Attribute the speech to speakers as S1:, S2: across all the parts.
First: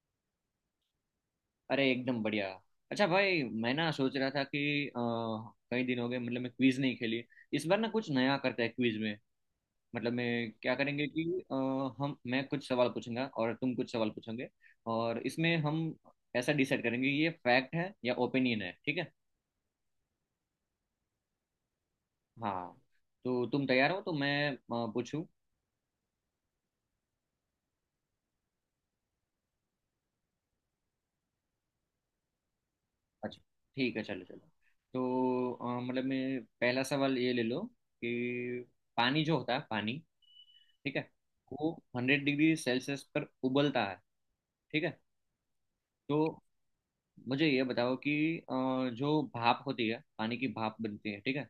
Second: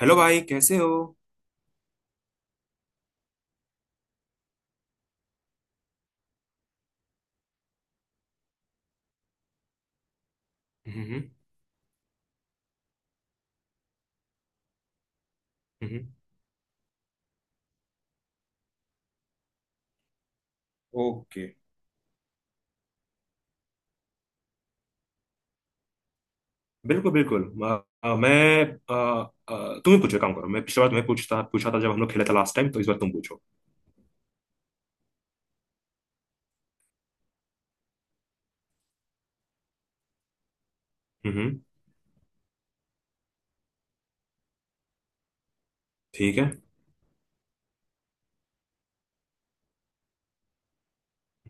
S1: Hello भाई, कैसे हो।
S2: अरे एकदम बढ़िया। अच्छा भाई मैं ना सोच रहा था कि कई दिन हो गए, मतलब मैं क्विज नहीं खेली। इस बार ना कुछ नया करते हैं क्विज में। मतलब मैं क्या करेंगे
S1: हम्म।
S2: कि अ, हम मैं कुछ सवाल पूछूंगा और तुम कुछ सवाल पूछोगे। और इसमें हम
S1: हम्म।
S2: ऐसा डिसाइड करेंगे ये फैक्ट है या ओपिनियन है, ठीक है।
S1: ओके।
S2: हाँ, तो तुम तैयार हो तो मैं पूछूं।
S1: बिल्कुल बिल्कुल, मैं तुम ही पूछो, एक काम करो, मैं पिछली बार तुम्हें पूछता पूछा था जब हम लोग खेले थे लास्ट टाइम, तो इस बार तुम
S2: अच्छा,
S1: पूछो।
S2: ठीक है। चलो चलो। तो मतलब मैं पहला सवाल ये ले लो कि पानी जो होता है पानी, ठीक है,
S1: हम्म।
S2: वो हंड्रेड डिग्री सेल्सियस पर उबलता है, ठीक है। तो
S1: ठीक है।
S2: मुझे ये बताओ कि अ, जो भाप होती है, पानी की भाप बनती है, ठीक है,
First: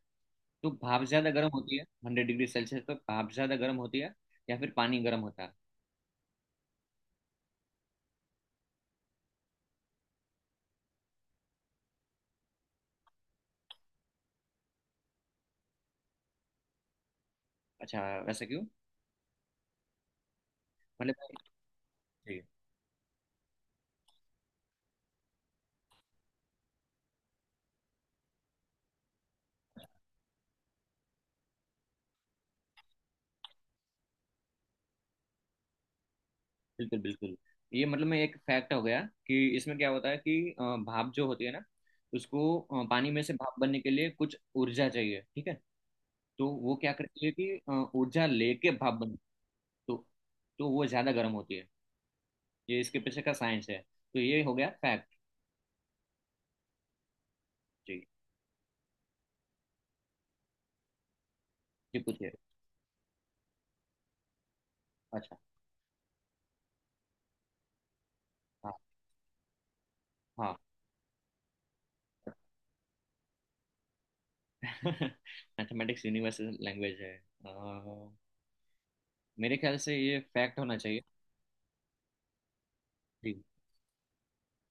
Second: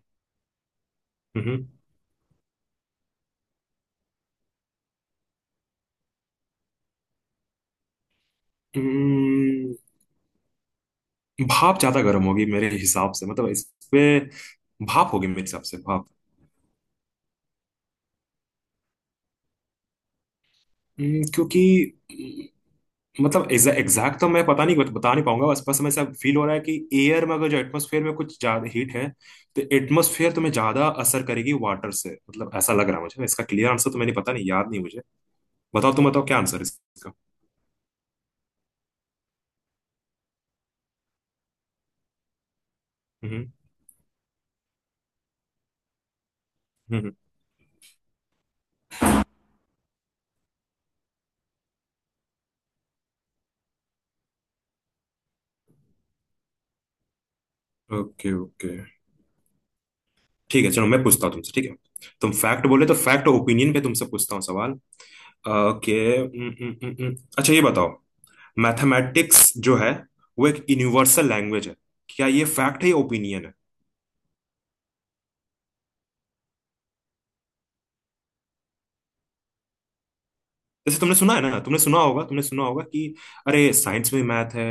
S2: तो भाप ज्यादा
S1: हम्म।
S2: गर्म होती है हंड्रेड डिग्री सेल्सियस पर, भाप ज्यादा गर्म होती है या फिर पानी गर्म होता है।
S1: हम्म, भाप ज्यादा गर्म होगी मेरे हिसाब से, मतलब इस पे भाप होगी मेरे हिसाब से, भाप।
S2: अच्छा, वैसा क्यों। मतलब जी।
S1: क्योंकि मतलब एग्जैक्ट तो मैं पता नहीं, बता नहीं पाऊंगा, बस बस हमें ऐसा फील हो रहा है कि एयर में, अगर जो एटमोसफेयर में कुछ ज्यादा हीट है, तो एटमोसफेयर तुम्हें ज्यादा असर करेगी वाटर से, मतलब ऐसा लग रहा है मुझे। इसका क्लियर आंसर तो मैंने पता नहीं, याद नहीं मुझे, बताओ, तुम बताओ क्या आंसर है
S2: बिल्कुल
S1: इसका।
S2: बिल्कुल। ये मतलब मैं एक फैक्ट हो गया कि इसमें क्या होता है कि भाप जो होती है ना, उसको पानी में से
S1: हम्म।
S2: भाप बनने के लिए कुछ ऊर्जा चाहिए, ठीक है। तो वो क्या करती है कि ऊर्जा लेके भाप बनती है। तो तो वो ज़्यादा गर्म होती है। ये इसके पीछे का साइंस है, तो ये हो गया फैक्ट। जी।
S1: ओके ओके, ठीक है चलो, मैं पूछता हूँ तुमसे, ठीक है।
S2: जी, पूछिए।
S1: तुम फैक्ट बोले तो फैक्ट और ओपिनियन पे तुमसे पूछता हूँ सवाल।
S2: अच्छा।
S1: ओके। अच्छा, ये बताओ,
S2: हाँ।
S1: मैथमेटिक्स जो है वो
S2: हाँ।
S1: एक यूनिवर्सल लैंग्वेज है। क्या ये फैक्ट है या ओपिनियन है?
S2: मैथमेटिक्स यूनिवर्सल लैंग्वेज है। अ, मेरे ख्याल से ये फैक्ट होना
S1: जैसे
S2: चाहिए।
S1: तुमने सुना है ना, तुमने सुना होगा, तुमने सुना होगा कि
S2: जी।
S1: अरे साइंस में मैथ है,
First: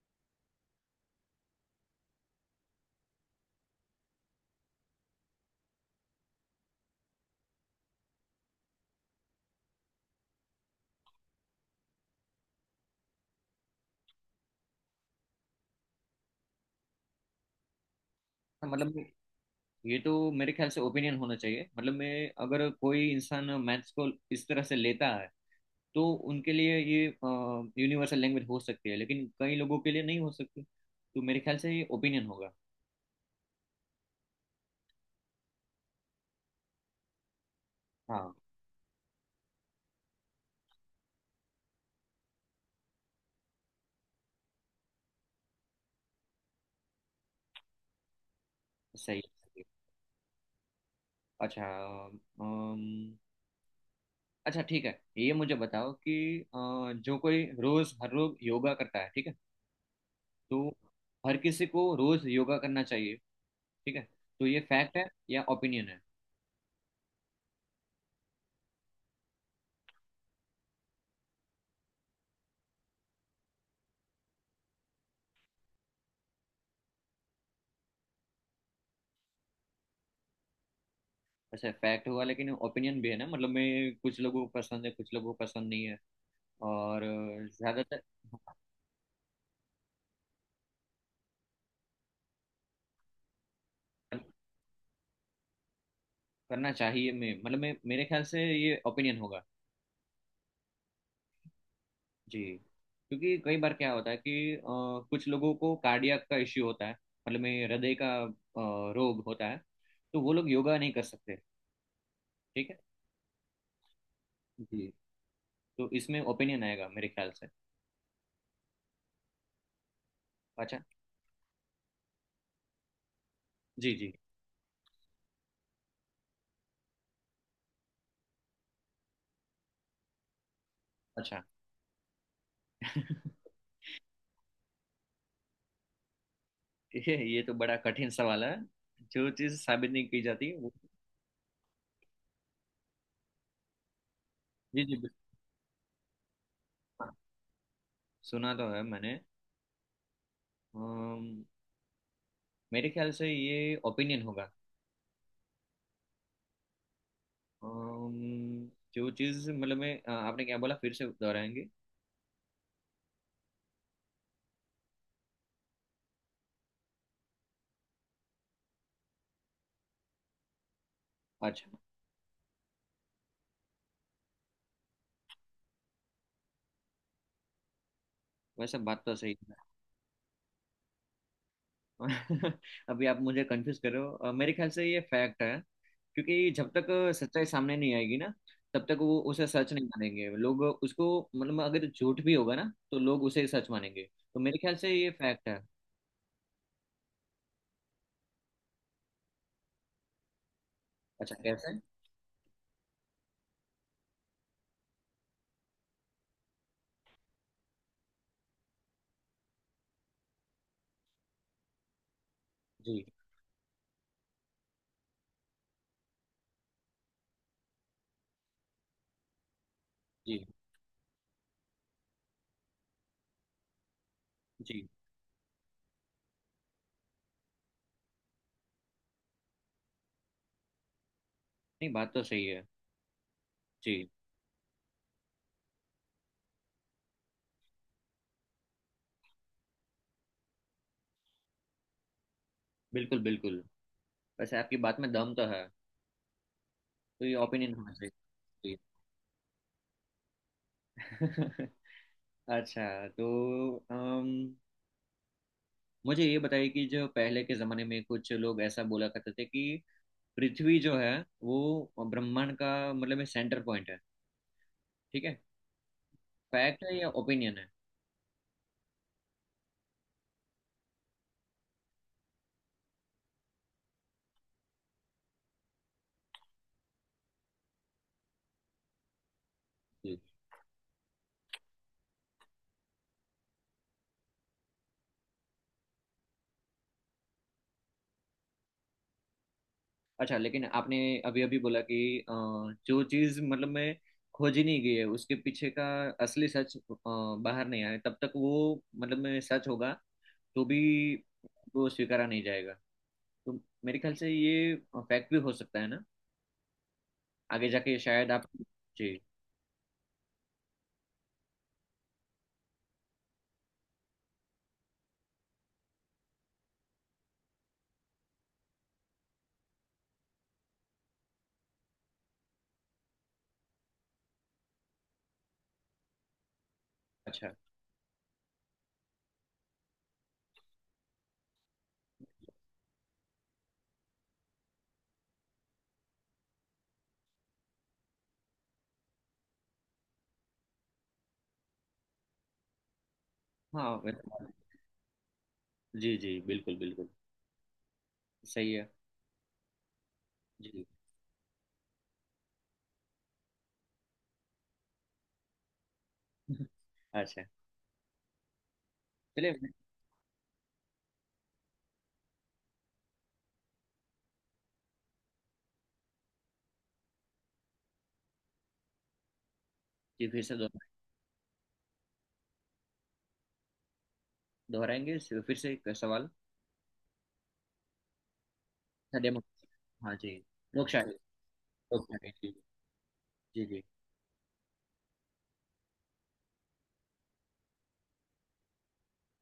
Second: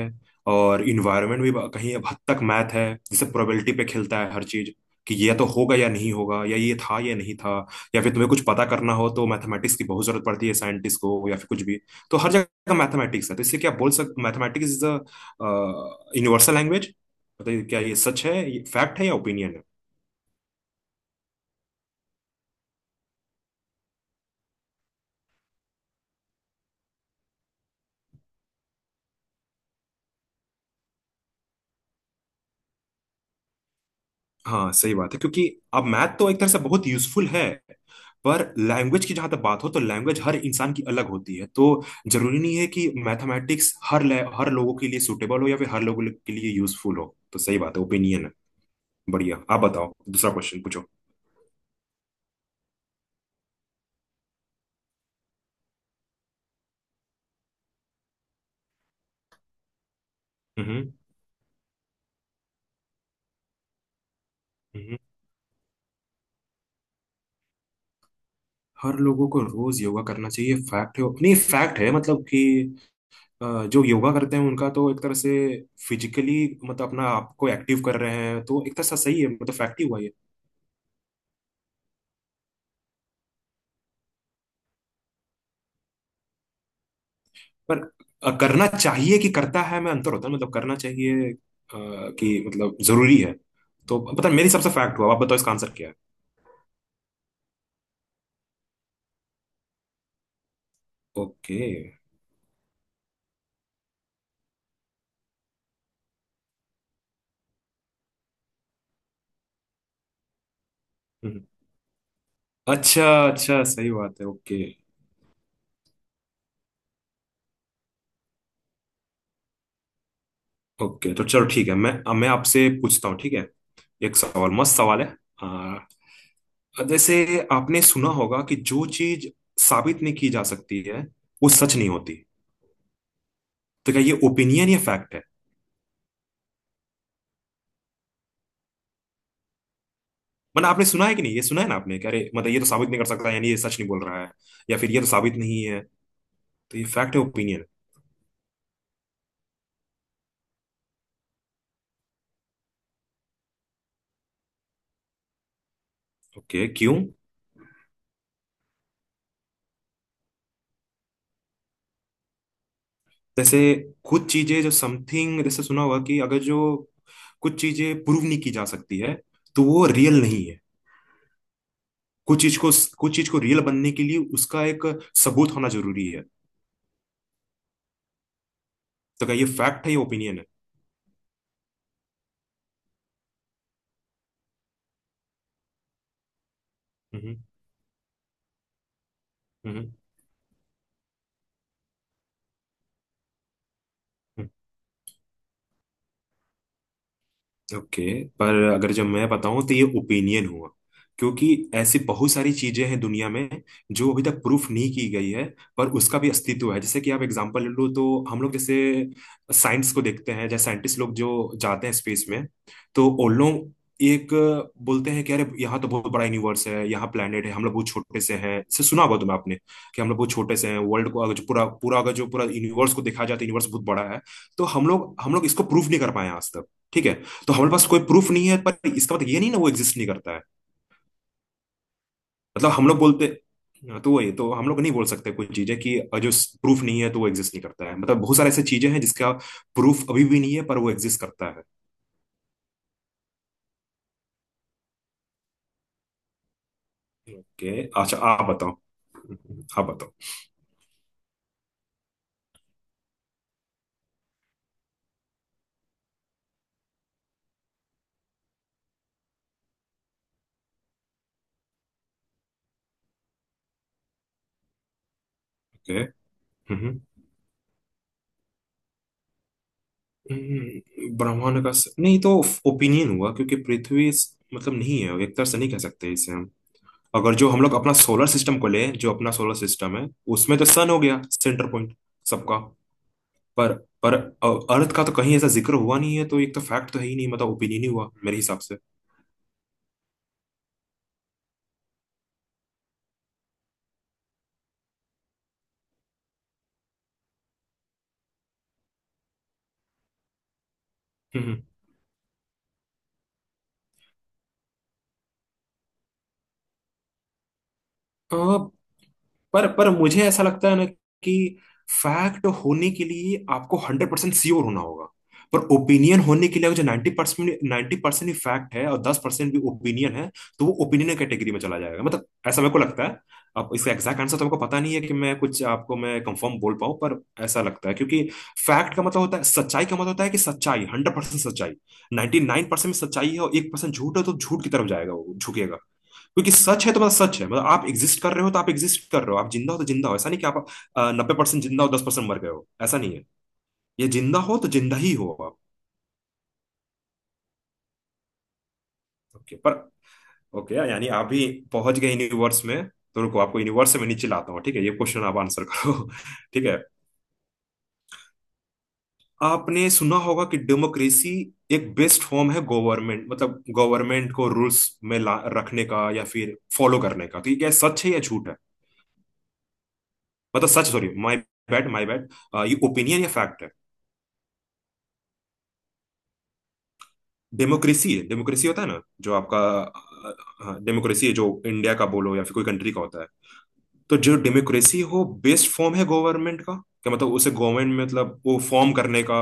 S1: और इन्वायरमेंट भी कहीं अब हद तक मैथ है, जैसे प्रोबेबिलिटी पे खेलता है हर चीज, कि ये तो होगा या नहीं होगा, या ये था या नहीं था, या फिर तुम्हें कुछ पता करना हो तो मैथमेटिक्स की बहुत जरूरत पड़ती है साइंटिस्ट को, या फिर कुछ भी। तो हर जगह मैथमेटिक्स है, तो इससे क्या बोल सकते, mathematics is a universal language. बताइए, क्या ये सच है, ये
S2: मतलब
S1: फैक्ट है या ओपिनियन है?
S2: ये तो मेरे ख्याल से ओपिनियन होना चाहिए, मतलब मैं अगर कोई इंसान मैथ्स को इस तरह से लेता है, तो उनके लिए ये यूनिवर्सल लैंग्वेज हो सकती है, लेकिन कई लोगों के लिए नहीं हो सकती, तो मेरे ख्याल से ये ओपिनियन होगा।
S1: हाँ, सही बात है, क्योंकि अब मैथ तो एक तरह से बहुत यूजफुल है,
S2: हाँ,
S1: पर लैंग्वेज की जहां तक बात हो, तो लैंग्वेज हर इंसान की अलग होती है, तो जरूरी नहीं है कि मैथमेटिक्स हर लोगों के लिए सूटेबल हो, या फिर हर लोगों के लिए यूजफुल हो, तो सही बात है, ओपिनियन है।
S2: सही है।
S1: बढ़िया, आप
S2: सही है।
S1: बताओ, दूसरा क्वेश्चन पूछो।
S2: अच्छा। अच्छा, ठीक है। ये मुझे बताओ कि जो कोई रोज हर रोज योगा करता है, ठीक है, तो
S1: हम्म।
S2: हर किसी को रोज योगा करना चाहिए, ठीक है, तो ये फैक्ट
S1: हम्म।
S2: है या ओपिनियन है।
S1: हर लोगों को रोज योगा करना चाहिए, फैक्ट है, नहीं फैक्ट है, मतलब कि जो योगा करते हैं उनका तो एक तरह से फिजिकली मतलब अपना आपको एक्टिव कर रहे हैं, तो एक तरह से सही है, मतलब फैक्ट ही हुआ।
S2: अच्छा, फैक्ट हुआ, लेकिन ओपिनियन भी है ना, मतलब मैं कुछ लोगों को पसंद है, कुछ लोगों को पसंद नहीं है, और
S1: पर
S2: ज्यादातर
S1: करना चाहिए कि करता है में अंतर होता है, मतलब करना चाहिए कि मतलब जरूरी है, तो पता नहीं, मेरी सबसे फैक्ट हुआ, आप बताओ इसका आंसर क्या है।
S2: करना चाहिए मैं, मतलब मैं मेरे ख्याल से ये ओपिनियन होगा।
S1: ओके। हम्म।
S2: जी। क्योंकि कई बार क्या होता है कि कुछ लोगों को कार्डियक का इश्यू होता है, मतलब में हृदय का रोग होता है, तो वो लोग योगा नहीं कर सकते,
S1: हम्म।
S2: ठीक है।
S1: अच्छा। अच्छा, सही बात है, ओके।
S2: जी, तो इसमें ओपिनियन आएगा मेरे ख्याल से। अच्छा।
S1: ओके, तो चलो ठीक है, मैं अब मैं आपसे पूछता हूँ, ठीक है।
S2: जी जी।
S1: एक सवाल, मस्त सवाल है। आ, जैसे आपने सुना होगा कि जो चीज साबित नहीं की जा सकती है,
S2: अच्छा।
S1: वो सच नहीं होती। तो क्या ये ओपिनियन या फैक्ट है?
S2: ये तो बड़ा कठिन सवाल है। जो चीज़ साबित नहीं की जाती,
S1: मतलब
S2: वो।
S1: आपने सुना है कि नहीं, ये सुना है ना आपने कि अरे मतलब ये तो साबित नहीं कर सकता, यानी ये सच नहीं बोल रहा है, या
S2: जी
S1: फिर
S2: जी,
S1: ये तो
S2: बिल्कुल।
S1: साबित नहीं है, तो ये
S2: हाँ,
S1: फैक्ट है ओपिनियन?
S2: सुना तो है मैंने। अम्म, मेरे ख्याल से ये ओपिनियन होगा।
S1: ओके, क्यों?
S2: अम्म, जो चीज़ मतलब मैं, आपने क्या बोला, फिर से दोहराएंगे।
S1: जैसे कुछ चीजें जो समथिंग, जैसे सुना होगा कि अगर जो कुछ चीजें प्रूव नहीं की जा सकती है, तो वो रियल नहीं है।
S2: अच्छा,
S1: कुछ चीज को कुछ चीज को रियल बनने के लिए उसका एक सबूत होना जरूरी है।
S2: वैसे बात तो
S1: तो क्या
S2: सही
S1: ये
S2: है।
S1: फैक्ट है या ओपिनियन है?
S2: अभी आप मुझे कंफ्यूज कर रहे हो। मेरे ख्याल से ये फैक्ट है, क्योंकि जब तक
S1: हम्म।
S2: सच्चाई सामने नहीं आएगी ना, तब तक वो उसे सच
S1: हम्म।
S2: नहीं मानेंगे लोग उसको, मतलब अगर झूठ भी होगा ना, तो लोग उसे सच मानेंगे। तो
S1: हम्म।
S2: मेरे ख्याल से ये फैक्ट है।
S1: ओके, पर अगर जब मैं बताऊं तो ये ओपिनियन हुआ,
S2: अच्छा,
S1: क्योंकि
S2: कैसे।
S1: ऐसी बहुत सारी चीजें हैं दुनिया में जो अभी तक प्रूफ नहीं की गई है, पर उसका भी अस्तित्व है। जैसे कि आप एग्जांपल ले लो, तो हम लोग जैसे साइंस को देखते हैं, जैसे साइंटिस्ट लोग जो जाते हैं स्पेस में,
S2: जी।
S1: तो उन लोग एक बोलते हैं कि अरे यहाँ तो बहुत बड़ा यूनिवर्स है, यहाँ प्लेनेट है, हम लोग बहुत छोटे से हैं, इसे सुना होगा तुम्हें, आपने कि हम लोग बहुत
S2: जी।
S1: छोटे से हैं, वर्ल्ड को अगर जो पूरा पूरा अगर जो पूरा यूनिवर्स को देखा जाए तो यूनिवर्स बहुत बड़ा है। तो
S2: जी,
S1: हम लोग इसको प्रूफ नहीं कर पाए हैं आज तक, ठीक है। तो हमारे पास कोई प्रूफ नहीं है, पर इसका मतलब ये नहीं ना वो एग्जिस्ट नहीं करता है।
S2: नहीं बात तो सही है।
S1: मतलब हम लोग बोलते हाँ,
S2: जी,
S1: तो वही तो हम लोग नहीं बोल सकते कोई चीजें कि जो प्रूफ नहीं है तो वो एग्जिस्ट नहीं करता है, मतलब बहुत सारे ऐसे चीजें हैं जिसका प्रूफ अभी भी नहीं है, पर वो एग्जिस्ट करता है।
S2: बिल्कुल बिल्कुल। वैसे आपकी बात में दम तो है, तो ये ओपिनियन
S1: ओके।
S2: होना चाहिए।
S1: अच्छा, आप
S2: जी।
S1: बताओ आप बताओ
S2: अच्छा। तो मुझे ये बताइए कि जो पहले के जमाने में कुछ लोग ऐसा बोला करते थे कि पृथ्वी जो है, वो ब्रह्मांड का मतलब सेंटर पॉइंट है, ठीक है,
S1: ओके,
S2: फैक्ट है
S1: हम्म।
S2: या ओपिनियन है।
S1: ब्रह्मांड का स... नहीं, तो ओपिनियन हुआ क्योंकि पृथ्वी इस- मतलब नहीं है, एक तरह से नहीं कह सकते इसे हम। अगर जो हम लोग अपना सोलर सिस्टम को ले, जो अपना सोलर सिस्टम है,
S2: जी।
S1: उसमें तो सन हो गया सेंटर पॉइंट सबका। पर पर अर्थ का तो कहीं ऐसा जिक्र हुआ नहीं है, तो एक तो फैक्ट तो है ही नहीं, मतलब ओपिनियन ही हुआ मेरे हिसाब से।
S2: अच्छा, लेकिन आपने अभी अभी बोला कि अ, जो चीज मतलब में खोजी नहीं गई है, उसके पीछे का असली सच बाहर नहीं आया तब तक, वो मतलब में सच होगा तो भी वो स्वीकारा नहीं जाएगा, तो मेरे ख्याल से ये फैक्ट भी हो सकता है ना, आगे जाके शायद आप।
S1: हम्म।
S2: जी।
S1: पर मुझे ऐसा लगता है ना कि फैक्ट होने के लिए आपको 100% श्योर होना होगा, पर ओपिनियन होने के लिए, अगर जो 90%, 90% ही फैक्ट है और 10% भी ओपिनियन है, तो वो ओपिनियन कैटेगरी में चला जाएगा, मतलब ऐसा मेरे को लगता है। अब इसका एग्जैक्ट आंसर तो आपको पता नहीं है कि मैं कुछ आपको मैं कंफर्म बोल पाऊं, पर
S2: अच्छा।
S1: ऐसा लगता है, क्योंकि फैक्ट का मतलब होता है सच्चाई, का मतलब होता है कि सच्चाई, 100% सच्चाई। 99% में सच्चाई है और 1% झूठ है, तो झूठ की तरफ जाएगा वो, झुकेगा। क्योंकि सच है तो मतलब सच है, मतलब आप एग्जिस्ट कर रहे हो तो आप एग्जिस्ट कर रहे हो, आप जिंदा हो तो जिंदा हो, ऐसा नहीं कि आप 90% जिंदा हो, 10% मर गए हो, ऐसा नहीं है।
S2: हाँ।
S1: ये जिंदा हो तो जिंदा ही हो आप।
S2: जी जी, बिल्कुल बिल्कुल। सही है।
S1: ओके, पर ओके,
S2: जी।
S1: यानी आप भी पहुंच गए यूनिवर्स में, तो रुको, आपको यूनिवर्स में नीचे लाता हूँ, ठीक है, ये क्वेश्चन आप आंसर करो ठीक है।
S2: अच्छा, चलिए।
S1: आपने सुना होगा कि डेमोक्रेसी एक बेस्ट फॉर्म है गवर्नमेंट, मतलब गवर्नमेंट को रूल्स में ला रखने का या फिर फॉलो करने का, तो ये क्या सच है या झूठ है,
S2: जी, फिर से
S1: मतलब सच, sorry, my bad my bad, ये ओपिनियन या फैक्ट है?
S2: दोहराएंगे, फिर से एक सवाल।
S1: डेमोक्रेसी होता है ना
S2: अच्छा,
S1: जो
S2: डेमो।
S1: आपका,
S2: हाँ जी।
S1: हाँ,
S2: लोक शायरी,
S1: डेमोक्रेसी है जो इंडिया
S2: लोक
S1: का
S2: शायरी।
S1: बोलो या फिर
S2: जी
S1: कोई कंट्री का होता है।
S2: जी। जी
S1: तो जो डेमोक्रेसी हो बेस्ट फॉर्म है गवर्नमेंट का, क्या मतलब उसे गवर्नमेंट में, मतलब वो फॉर्म करने का,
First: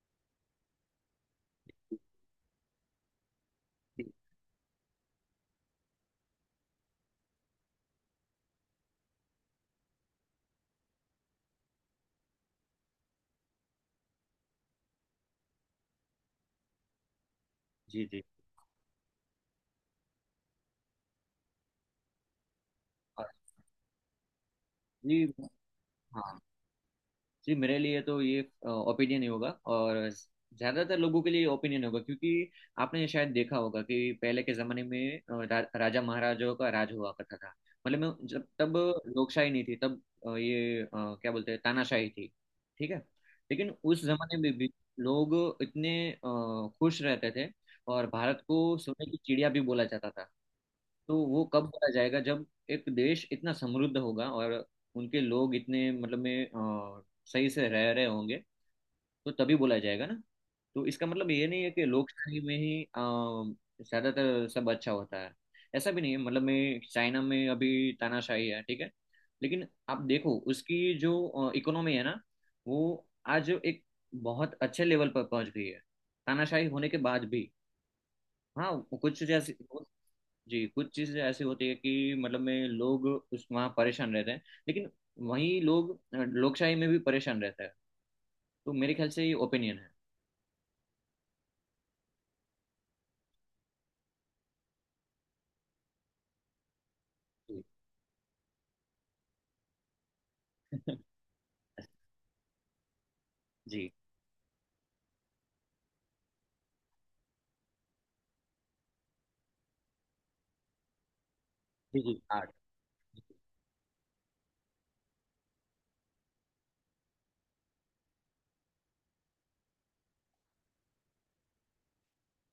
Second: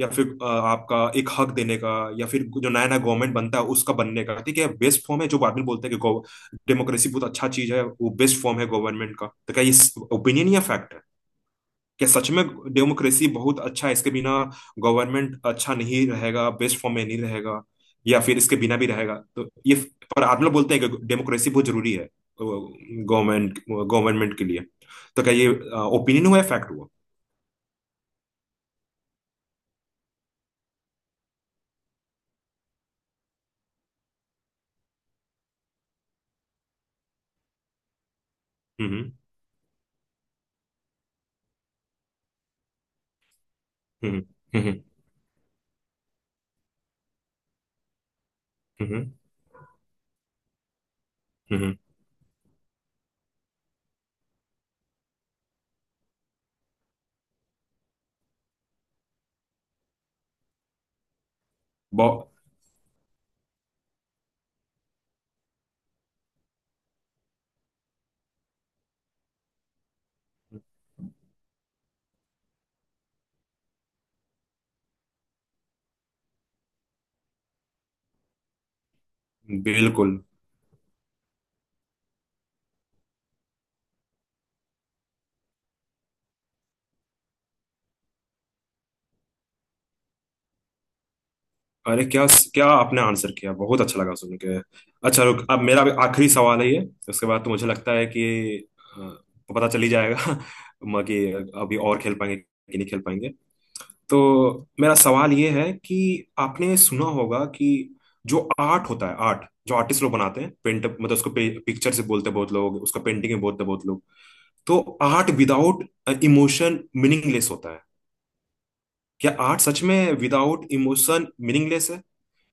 S1: या फिर आपका एक हक देने का, या फिर जो नया नया गवर्नमेंट बनता है उसका
S2: जी।
S1: बनने का, ठीक है, बेस्ट फॉर्म है, जो बाद में बोलते हैं कि डेमोक्रेसी बहुत अच्छा चीज है, वो बेस्ट फॉर्म है गवर्नमेंट का, तो क्या ये ओपिनियन या फैक्ट है? कि सच में डेमोक्रेसी बहुत अच्छा है, इसके बिना गवर्नमेंट अच्छा नहीं रहेगा, बेस्ट फॉर्म में नहीं रहेगा,
S2: जी
S1: या
S2: जी।
S1: फिर इसके बिना भी रहेगा, तो ये, पर आप लोग बोलते हैं कि डेमोक्रेसी बहुत जरूरी है
S2: और।
S1: गवर्नमेंट गवर्नमेंट के लिए,
S2: जी।
S1: तो क्या ये ओपिनियन हुआ
S2: हाँ।
S1: है फैक्ट हुआ?
S2: जी, मेरे लिए तो ये ओपिनियन ही होगा, और ज़्यादातर लोगों के लिए ओपिनियन होगा, क्योंकि आपने शायद देखा होगा कि पहले के ज़माने में राजा महाराजाओं का राज हुआ करता था, मतलब मैं जब तब
S1: हम्म।
S2: लोकशाही नहीं थी, तब ये क्या बोलते हैं, तानाशाही थी, ठीक है। लेकिन उस
S1: हम्म।
S2: ज़माने में भी
S1: हम्म।
S2: लोग इतने खुश रहते थे, और भारत को
S1: हम्म।
S2: सोने
S1: हम्म।
S2: की चिड़िया भी बोला जाता था। तो वो कब
S1: हम्म, हम्म,
S2: बोला जाएगा, जब एक देश इतना समृद्ध होगा, और उनके लोग इतने मतलब में सही से रह रहे होंगे, तो तभी बोला जाएगा ना। तो इसका मतलब ये नहीं है कि
S1: बहु-
S2: लोकशाही में ही ज्यादातर सब अच्छा होता है, ऐसा भी नहीं है, मतलब मैं चाइना में अभी तानाशाही है, ठीक है, लेकिन आप देखो उसकी जो इकोनॉमी है ना, वो आज एक बहुत अच्छे लेवल पर पहुंच गई है, तानाशाही होने के बाद भी। हाँ, कुछ जैसे।
S1: बिल्कुल।
S2: जी, कुछ चीज़ें ऐसी होती है कि मतलब में लोग उस वहाँ परेशान रहते हैं, लेकिन वहीं लोग लोकशाही में भी परेशान रहते हैं, तो मेरे ख्याल से ये ओपिनियन है।
S1: अरे क्या, क्या आपने आंसर किया, बहुत अच्छा लगा सुन के। अच्छा, रुक, अब मेरा भी आखिरी सवाल है ये, उसके बाद तो
S2: जी।
S1: मुझे लगता है कि अ, पता चल ही जाएगा कि अभी और खेल पाएंगे कि नहीं खेल पाएंगे।
S2: जी
S1: तो मेरा सवाल ये है कि आपने सुना होगा कि जो आर्ट होता है, आर्ट जो आर्टिस्ट लोग बनाते हैं, पेंट, मतलब उसको पिक्चर
S2: जी।
S1: से
S2: जी
S1: बोलते हैं
S2: आर्ट।
S1: बहुत लोग, उसको पेंटिंग में बोलते हैं बहुत लोग, तो आर्ट विदाउट इमोशन मीनिंगलेस होता है। क्या आर्ट सच में विदाउट इमोशन मीनिंगलेस है,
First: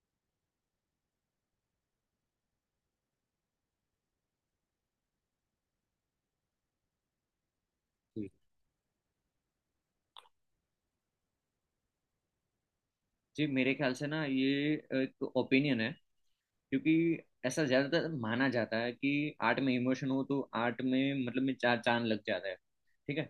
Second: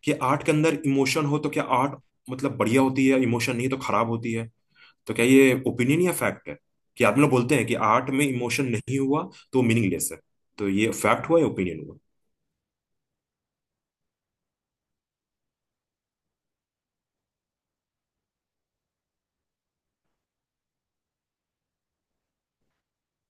S1: कि आर्ट के अंदर इमोशन हो तो क्या आर्ट मतलब बढ़िया होती है इमोशन, नहीं तो खराब होती है? तो क्या ये ओपिनियन या फैक्ट है कि आप लोग बोलते हैं कि आर्ट में
S2: जी,
S1: इमोशन नहीं हुआ तो मीनिंगलेस है? तो ये फैक्ट हुआ या ओपिनियन हुआ?
S2: जी मेरे ख्याल से ना ये एक ओपिनियन है, क्योंकि ऐसा ज्यादातर माना जाता है कि आर्ट में इमोशन हो तो आर्ट में मतलब में चार चांद लग जाता है, ठीक है।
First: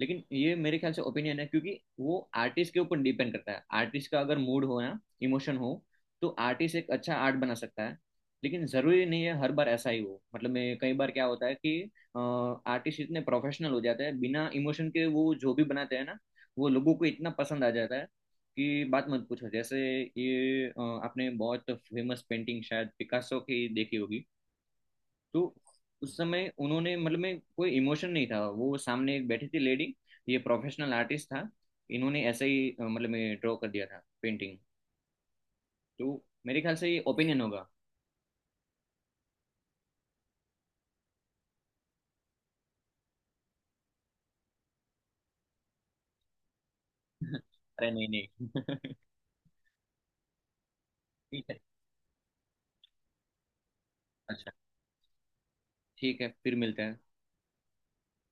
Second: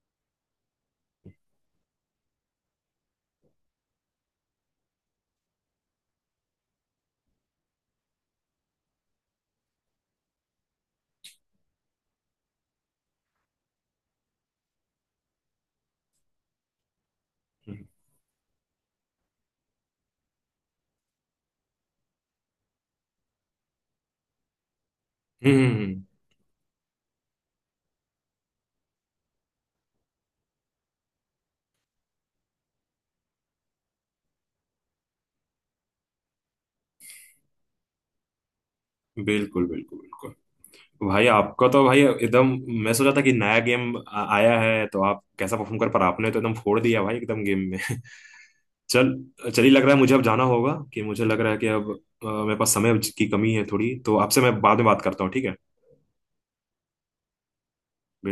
S2: लेकिन ये मेरे ख्याल से ओपिनियन है, क्योंकि वो आर्टिस्ट के ऊपर डिपेंड करता है, आर्टिस्ट का अगर मूड हो ना, इमोशन हो, तो आर्टिस्ट एक अच्छा आर्ट बना सकता है। लेकिन जरूरी नहीं है हर बार ऐसा ही हो, मतलब मैं कई बार क्या होता है कि आर्टिस्ट इतने प्रोफेशनल हो जाते हैं बिना इमोशन के वो जो भी बनाते हैं ना, वो लोगों को इतना पसंद आ
S1: हम्म।
S2: जाता है की बात मत पूछो। जैसे ये आपने बहुत फेमस पेंटिंग शायद पिकासो की देखी होगी। तो
S1: हम्म, हम्म,
S2: उस समय उन्होंने मतलब में कोई इमोशन नहीं था, वो सामने एक बैठी थी लेडी, ये प्रोफेशनल आर्टिस्ट था, इन्होंने ऐसे ही मतलब में ड्रॉ कर दिया था पेंटिंग। तो मेरे ख्याल से ये ओपिनियन होगा।
S1: बिल्कुल बिल्कुल बिल्कुल। भाई, आपका तो भाई एकदम, मैं सोचा था कि नया गेम आया है तो आप कैसा परफॉर्म कर, पर आपने तो एकदम फोड़ दिया भाई, एकदम गेम में
S2: अरे नहीं नहीं।
S1: चल, चलिए, लग रहा है मुझे अब जाना होगा, कि मुझे लग
S2: ठीक
S1: रहा
S2: है।
S1: है कि अब मेरे पास समय की कमी है थोड़ी, तो आपसे
S2: अच्छा,
S1: मैं बाद में बात करता हूँ, ठीक
S2: ठीक है, फिर मिलते हैं।
S1: है।